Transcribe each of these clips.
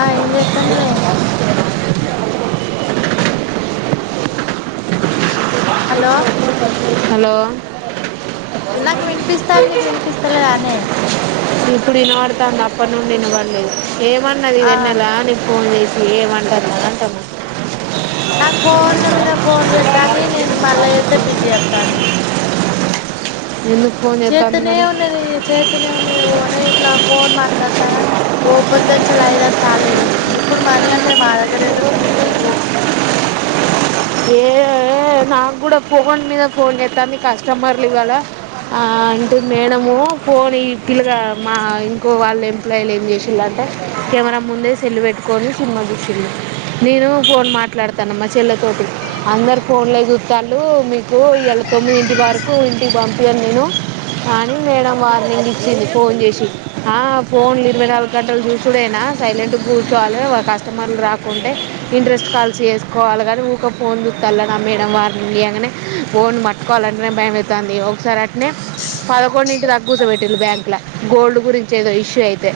ఆ ఇ ఎత్తన్నవే హలో హలో నాకు వినిపిస్తోంది నీకు వినిపిస్త లేదా నే తను అప్పటినుండి వినబడలేదు ఏమన్నది ఆ వెన్నెల నీకు ఫోన్ చేసి ఏమంటారు అంటన్న నాకు ఫోన్ల మీద ఫోన్ చేస్తాది నేను మల్ల చేస్తే బిజీ వస్తాది ఎందుకు ఫోన్ చేస్తాంది చేతనే మరి ఉన్నది చేతనే ఉన్నది ఓ నే ఇట్లా ఫోన్ మాట్లాడతానా ఓ పొద్దంచల ఐదు ఆరుసార్లు చేసింది ఇప్పుడు మనీ అంటే మా దగ్గర యాడున్నాయి లేవు ఏ నాకు కూడా పోగోని మీద ఫోన్ చస్తాంది కస్టమర్లు కడ ఆ అంటే మేడము ఫోన్ ఈ పిల్లగా మా ఇంకో వాళ్ళ ఎంప్లాయిలు ఏం చేసిందంటే అంటే కెమెరా ముందే సెల్లు పెట్టుకొని సినిమా చూసింది నేను ఫోన్ మాట్లాడతాను మా చెల్లతోటి అందరు ఫోన్లో చుత్తాన్లు మీ ఓ ఇయల తొమ్మిదింటి వరకు ఇంటికి పంపి ఇయను నేను అని మేడం వార్నింగ్ ఇచ్చింది ఫోన్ చేసి. ఆ ఫోన్లు ఇరవై నాలుగు గంటలు చూసుడేనా సైలెంట్గా కూర్చోవాలె కస్టమర్లు రాకుంటే ఇంట్రెస్ట్ కాల్స్ చేసుకోవాలె కానీ, ఊక ఫోన్ చూస్తాల అని మేడం వార్నింగ్ ఇయ్యంగనే ఫోన్ పట్టుకోవాలంటనే భయం అయితాంది ఒకసారి అ నే పదకొండింటిదాక కూస పెట్టింది బ్యాంక్లా గోల్డ్ గురించి ఏదో ఇష్యూ అయితే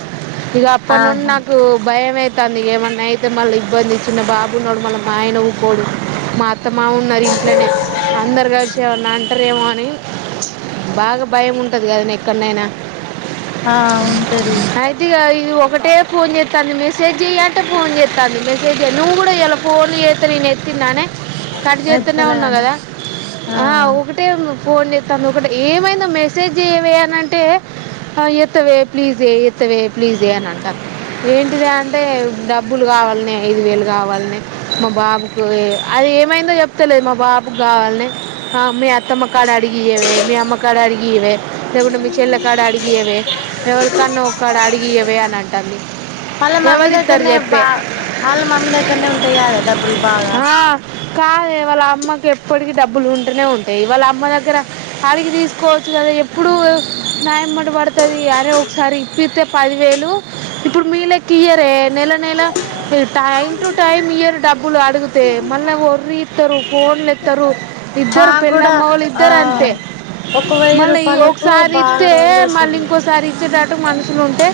ఇగ అప్పటి నుండి ఆహా నాకు భయం అయి తంది. ఏమన్నా అయితే మళ్ళీ ఇబ్బంది. చిన్న బాబున్నడు మళ్ళా మా ఆయనవుకోడు మా అత్తమ్మా ఉన్నరు ఇంట్లనే. అందరు కలిసి ఎంమన్నా అంటరేమో అని బాగా భయం ఉంటది కదనే ఎక్కనైనా. ఆ ఉంటది. ఇది ఒకటే ఫోన్ చేస్తాంది. మెసేజ్ చెయ్ అంటే ఫోన్ చేస్తాంది. మెసేజ్ చేయ్ నువ్వు కూడా ఇలా ఫోన్ చేస్తే నేను ఎత్తింనాన్నే. కట్ చేతనే అయితలే ఉ గాని కదా ఆ ఒకటే ఫోన్ చే తాంది. ఒకటే ఏమైందో మెసేజ్ చెయవే అని అంటే ఎత్తవే ప్లీజే ఎత్తవే ప్లీజే అని అంటాంది. ఏంటిదే అంటే డ బ్బులు కావాల్నే, ఐదు వేలు కావాల్నే, మా బాబుకు అది ఏమైందో చెప్తలేదు. మా బాబుకు కావాల్నే అ మీ అత్తమ్మ కాడ అడిగియవే, మీ అమ్మకాడ అడిగియవే, లేకుంటే మీ చెల్లకాడ అడిగియవే ఎవరు కన్నా ఒక కాడ అడిగియవే అని అంటంది. వాళ్ళ మమ్మీ ఎవరు ఇస్తరు దగ్గరనే బా చెప్పే ఆళ్ళ మమ్మీ దగ్గరనే ఉంటయి కదే డబ్బులు బాగా ఆ కాదే వాళ్ళ అ మ్మకి ఎప్పటికిీ డబ్బులు ఉంటనే ఉంటయి. వాళ్ళ అమ్మ దగ్గర అడిగి తీసుకోవచ్చు కదా. ఎప్పుడు నాయంమ్మట పడుతది అరే ఒకసారి ఇప్పిస్తే పదివేలు ఇప్పుడు మీలెక్క ఇయరే నెల నెలా టైం టు టైం ఇయరు డబ్బులు అడుగుతే మళ్ళీ వొర్రీ ఇత్తరు. ఫోన్లు ఎత్తరు, ఇద్దరు మాకు పెళ్ళాం కూడా మొగళు ఆ ఇద్దరు అంతే. ఒక వెయ్యి మళ్ళీ రూపాయలకు ఒకసారి బాగా ఇత్తే రోజులు మళ్ళీ వేసిండు ఇంకోసారి ఇచ్చేటటు [inaudible] మనుసుల ఉంటే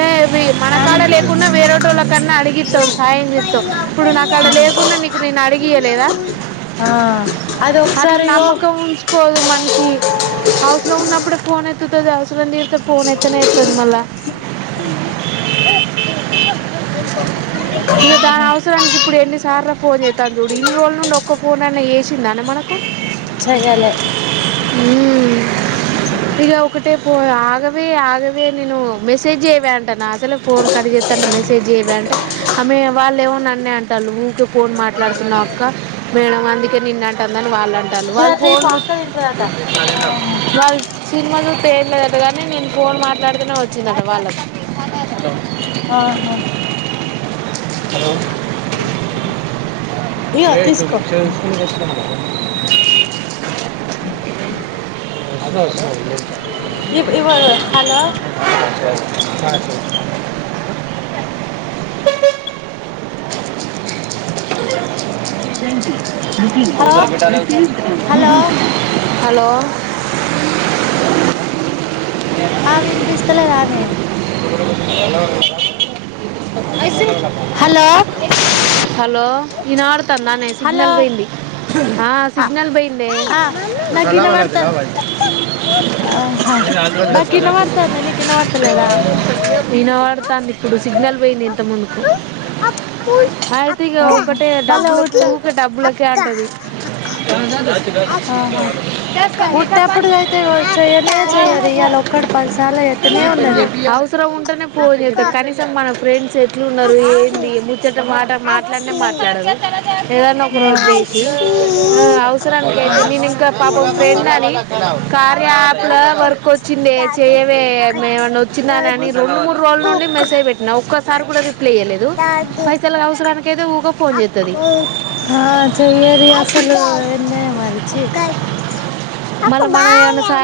ఏ ఇవి మన కాడ లేకున్నా వేరేటోళ్ళ కన్నా అడిగిత్తం సాయం జేత్తం. ఇప్పుడు నా కాడ లేకున్నా నీకు నేను అడిగియలేదా. ఆ అది అట్లా ఒకసారి ఇగో నమ్మకం ఉంచుకోదు మనిషి. అవసరం ఉన్నప్పుడే ఫోన్ ఎత్తు [inaudible] అవసరం తీర్తే ఫోన్ ఎత్తనే ఎత్తదు మల్లా. ఇగ దాని ఆహా అవసరానికి ఇప్పుడు ఎన్ని సార్ల ఫోన్ జేత్తందో చూడు ఇన్ని రోజులు [inaudible] ఒక్క ఫోనన్నా చేసిందానే మనకు చెయ్యాలే హ్ ఇగ ఒకటే పో ఆగవే ఆగవే వే నేను మెసేజ్ జేయవే అంటన్నా. అసలే ఫోన్ కట్ జేత్తంటే మెసేజ్ చెయవే అంటే ఆమె వాళ్ళు ఎమో నా నే అంటాల్లు ఊకే ఫోన్ మాట్లాడుతున్నవు అక్కా. మేడం అందుకే నిన్నంటందని వాళ్ళు అంటల్లు. వాళ్ళు ఇదైతే ఈ ఫోన్లు పక్క తింటదట ఆహా వాళ్ళు సినిమా చూత్తే ఎంలేదట కానీ నేను ఫోన్ మాట్లాడుతనె వచ్చిందట వాళ్ళకు ఆహా హలో హ్ం [inaudible] అదే వస్తున్నాను ఇవ్ ఇవో హలో హలో [inaudible] హలో హలో ఆ వినిపిస్తలేదానే ఐసి హలో హలో ఇనవడుతందానే హలో సిగ్నల్ పోయింది ఆ సిగ్నల్ పోయిందే ఆ మసాలా వాళ్ళ నాకిన్నవడుతన్ తెలవాలి ఆహ నాకిన్నవడుతన్న నీకిన్నవడుతలేదా వినవాడుతాంది ఇప్పుడు సిగ్నల్ వొయింది ఇంత ముందు అయితే ఇగ ఆహా ఒక్కటే మళ్ళా డబ్బులకు ఉట్ట ఊక డబ్బులకే అంటది ఆహా వుట్టప్పుడు అయితే చెయ్యనే చెయ్యది ఇయల్ల ఒక్కటిక్ పదిసార్ల ఏత్తనే ఉన్నది అవసరం ఉంటేనే ఆ ఫోన్జెత్తది కనీసం మన ఫ్రెండ్స్ ఎట్లు ఉన్నారు ఏంది ముచెట మాట మాట్లాడనే మాట్లాడదు ఏదన్నా ఒకరోజు చేసి అవసరానికియితే నేను ఇంకా పాపం ఫ్రెండ్ అని కాద్ యాప్ లో వర్క్ వచ్చిందే కుక్క చెయవే మేమన్నా నా నని రెండు మూడు రోజుల నుండి మెసేజ్ పెట్టినా ఒక్కసారి కూడా రిప్లై చేయలేదు డాగి పైసలు అవసరానికైయితే ఊగా ఫోన్ చేస్తుంది అన్నే మరిచి మల్ల మన ఎమన్నా సా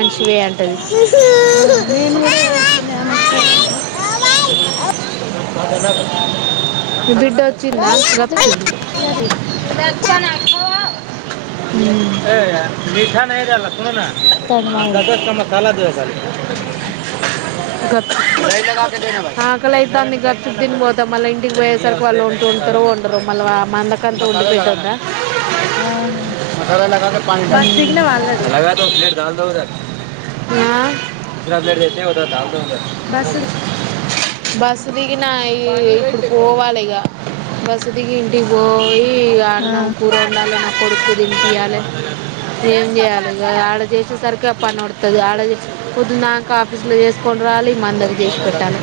మనిషివే అంటది నేను కూడా [inaudible] [inaudible] మదదంగా బిడ్డ వచ్చిందా మధ్య మధ్యలో గప్చు చెయ్యది ఏ మిఠానేద నా దాని మనది దద తమ తాలా దవ కాాల ఆకలి అయితుంది గుప్చూప్ తిని పోతా మళ్ళీ ఇంటికి పోయేసరికి వాళ్ళు ఉంటూ ఉంటారు ఉండరు మళ్ళీ ఉండకంటే ఒండిపెట్టొద్ద ఆహా ప బస్ దిగినవా ఆల్రెడీ గా పలే ఆ బస్ బస్సు దిగి నా ఈ ఇప్పుడు పోవాలిగా బస్ దిగి ఇంటికి పోయ్ ఇగ ఆ అన్నం కూర అండాలి. కొడుతుంది. ఏంజేయాలి ఇగ ఏం చేయాలి ఇగ ఆడ జేసేసరికి పనో ఒడ్తది ఆడ జేసే పొద్దుందాకా ఆఫీస్ లో జెస్ కోరాలి మందకి చేసి పెట్టాలే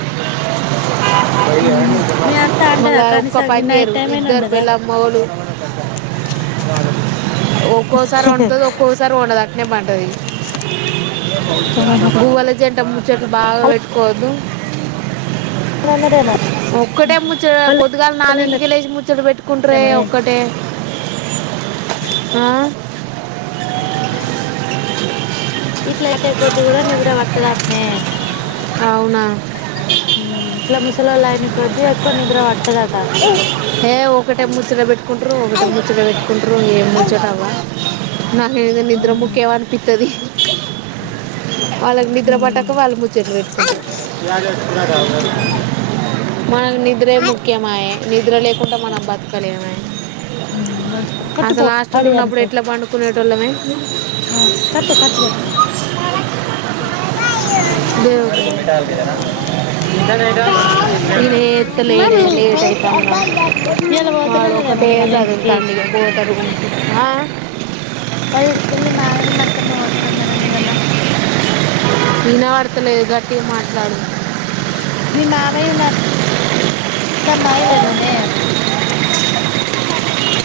మ్ మీ అత్త అండదా ఒక్క కానీసమ్ గి పని నైట్ చేయరు టైం అయినా ఇద్దరు అండదా వ ఒక్కోసారి వండుతది ఒక్కో ఒకసారి వండది. నెబన్ గువలజేడ్ తమ్ము చెట్లు బాగా పెట్టుకోవద్దు. నన్నదే మో ఒక్కటే ముచ్చట పొద్దుగాల నాలుగు ఇంటికే లేసి ముచ్చట పెట్టుకుంట్రే అన్నదేమోనే ఒక్కటే ఆ ఇట్లా ఏటో కొద్ది కూడా నిద్ర వట్టదటనే అవునా లోలనై కొద్ది ఎక్కువ నిద్ర పట్టేది అది ఏ ఒకటే ముచ్చట పెట్టుకుంట్రు ఒకటే ముచ్చట పెట్టుకుంట్రు ఏం ముచ్చటావ్వా నాకు హయిదే నిద్ర ముఖ్యవఅనిపితది. వాళ్ళకు నిద్ర బట్టక వాళ్ళు ముచ్చట్లు పెట్టుకుంటారు. మనక్ నిద్రే ముఖ్యమాయ. నిద్ర లేకుండా మనం బతకలేమాయే కొట్టుపో హాడి అనుపో ఎట్లా పండుకునేటోళ్ళమే కట్టే కట్టే తెపో దేవుడు ఈయన ఎత్తలేడే లేట్ అవుతాను నాకు ఈయల పోతున్నా కదేమో వాళ్ల ఇంటికి ఆ పదింటికి మీ మామయ్యన్ను అత్తమ పోతునన్నారెమో ఈయల ఎనవడత్లేదు గట్టిగా మాట్లాడు మీ మామయ్యున్ అత్ అతమ్మఅయిరేమోనే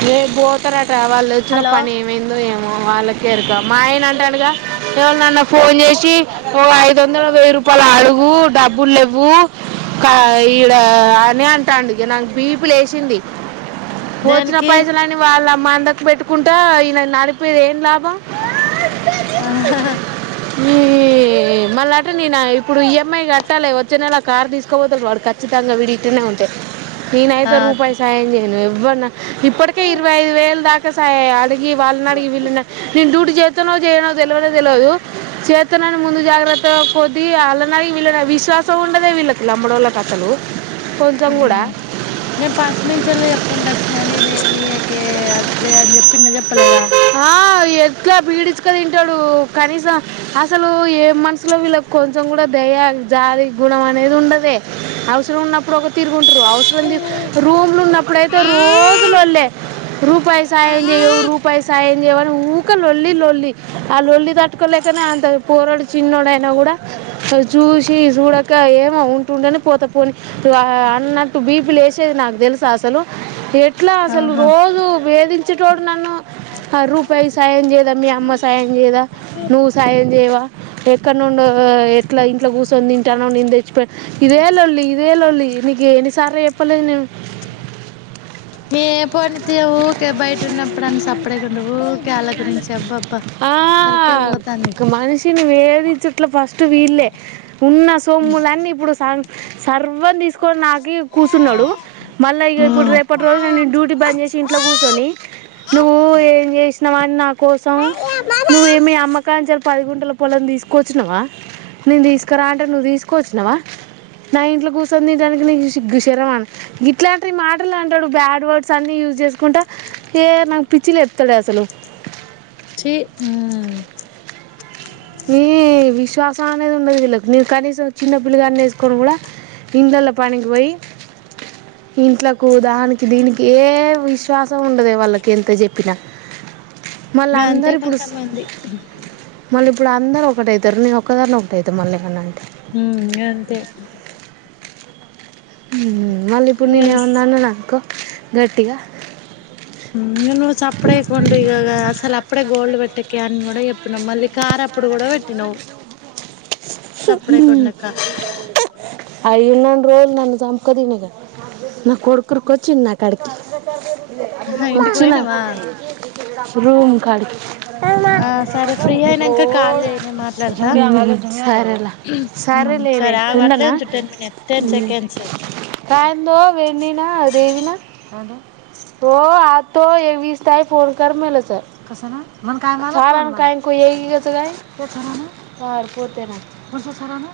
రెబ్ బోతరట్ తవాల్లో వచ్చిన హలో పని ఏమైందో ఏమో వాళ్ళకేఎరుక. మా ఆయన అంటాడుగా ఏవర్ననన్న ఫోన్ చేసి ఓ ఐదు వందలో, వెయ్యి రూపాయలో అడుగు డబ్బులు లేవ్వు ఈడ అని అంటాడు. ఇక నాకు బీపి లేసింది. దేనికి? పైసలున్ని వాడినప్ లా మందుకు పెట్టుకుంటా ఈయన నడిపేది ఏం లాభం. ఆహ హ్ హ ఈ మళ్ళా అట్ట్నే నేను ఇప్పుడు ఈఎంఐ కట్టాలి. వచ్చే నెలా కార్ తీసుకోపోతాడు ఖచ్చితంగా వీడి ఇట్లనే ఉంటే. ఆ నేనైతే రూపాయ సాయం చేయను ఎవ్ వన్న ఇప్పటికే ఇరవై ఐదువేలు దాకా. కసా అది [unintelligible] ఈ వాళ్ళ నడిగి వీళ్ళ నడిగి నేను డ్యూటీ చేస్తానో చేయనో? తెల్వనే తెల్వదు, చేతనైన ముందు జాగ్రత్తగ పోతి ఆల్లనడిగ వీళ్ళనడిగి విశ్వాసం ఉండదే వీళ్ళకి లమ్మడోళ్ళకు కసలు. నేను ఫస్ట్ నుంచిల్లా చెప్పుకుంటాను. చ్చినని ఇదే మీయకే అదే అని చెప్పి న చెప్ప [unintelligible] చెప్పలేదా? ఇట్లా పీడిచ్చుక తింటాడు. కనీసం అసలు ఏం మనసులో వీళ్ళ కొంచెం కూడా దయ, జాలి గుణం అనేది ఉండదే. అవసరం ఉన్నప్పుడు ఒక తీరు. అవసరం రూమ్లో ఉన్నప్పుడుయితే రోజులొల్లే, రూపాయి సాయం చేయవు రూపాయి సా ఏంమన్న ఊక లొల్లి లొల్లి ఆ లొల్లి తట్టుకోలేకనే అంత పోరడు చిన్నోడుయినా కూడా చూసి చూడక ఏమో ఉంటుండని పోతె పోని అన్నట్టు బీ పి లేసేది నాకు తెలుసా? అసలు. ఇట్లా అసలు ఆహా రోజు వేధించి తిట్టెటోడు నన్ను. ఆ రూపాయి సాయం చేయదా? మీ అమ్మ సాయం చేయదా? నువ్వు సాయం చేయవా? ఎక్క నుండో ఎట్లా ఇంట్లో కూర్చొని తింటాన్నావు నేను తెచ్చిపెడితే ఇదే లొల్లి ఇదే లొల్లి నీకు ఎన్నిసార్లు చెప్పలేదు నేను. ఏ పోనితే యే ఊకే బయట ఉన్నప్పుడు అని సప్పిడిచేయకుండా ఊకే వాళ్ళ గురించి చెప్పకు. ఆ మనిషిని వేధించుటల్లో ఫస్ట్ వీళ్ళే ఉన్న సొమ్ములన్నీ ఇప్పుడు. సా సర్వం తీసుకు పోని నాకి కూర్చున్నాడు, మళ్ళా ఇ ఇప్పుడు ఉమ్ రేపటి రోజున డ్యూటీ బంద్ చేసి ఇంట్లో కూర్చొని నువ్వు ఏం చేసి.. నమా నాకు [unintelligible] నువ్వ ఏమి అమ్మకా అని చెప్ పది గుంటల పొలం తీసుకోవచ్చినావా? నేను తీసుకురా అంటే నువ్వు తీసుక్ ఉరికే వచ్చినవా నా ఇంట్లో కూర్చొని తిండానికి నీకు సిగ్గు, శరమా ఇట్లాంటి మాటలు అంటాడు. బ్యాడ్ వర్డ్స్ అన్ని యూజ్ చేసుకుంటా ఏ నాకు పిచ్చిలేపుతాడే అసలు. హే ఉమ్. హ్మ్ విశ్వాసం విశ్వాసం అనేది ఉండదు. వీళ్ళకి నేను కనీసం చిన్న పిల్లగా వేసుకొని కూడా ఇండ్లలో పనికి పోయి ఇంట్లోకు దానికి దీనికి ఏ విశ్వాసం ఉండదు వాళ్ళకి ఎంత చెప్పినా. మళ్ళీ ఇప్పుడు అంతే అందరు ఇప్పుడు కొంతమంది మళ్ళీ ఇప్పుడు అందరు ఒకటి అయితారు నేను ఒకదాని ఒకటి అయిత మల్ల ఎం అయినా అంటే హ అంతే ఉ మళ్ళీ ఇప్పుడు ఎస్ ఏమన్నా అన్ననుకో గటిగా హ ఇక నువ్వు సప్పుడు చేయక ఉండు ఇగ అసలు అప్పుడే గోల్డ్ పెట్టకె అని కూడా చెప్పినాం మళ్ళీ కార్ అప్పుడు కూడా పెట్టినావు అయి ఉన్న రోల్ నన్ను సంకదినుడే నా కొడుకుర్కి వచ్చింది నాక్కడికి ఆహా ఇంటికి వచ్చనా పోయినవా రూమ్ కాడికి ఆ సరే ఫ్రీ అయినంక కాల్ చేయి నేను మాట్లాడతా సరే రా సరే ఉమ్ లేవే ఆగు అట్లే ఉండనా ఉంచు టెన్ మినిట్ టెన్ సెకండ్స్ కాయందో వెడినా దేవిన హ పో అ ఏ విస్ తయి ఫోన్ క మల స కస ఏ పో సర పోతేనా కోన్ససారోనా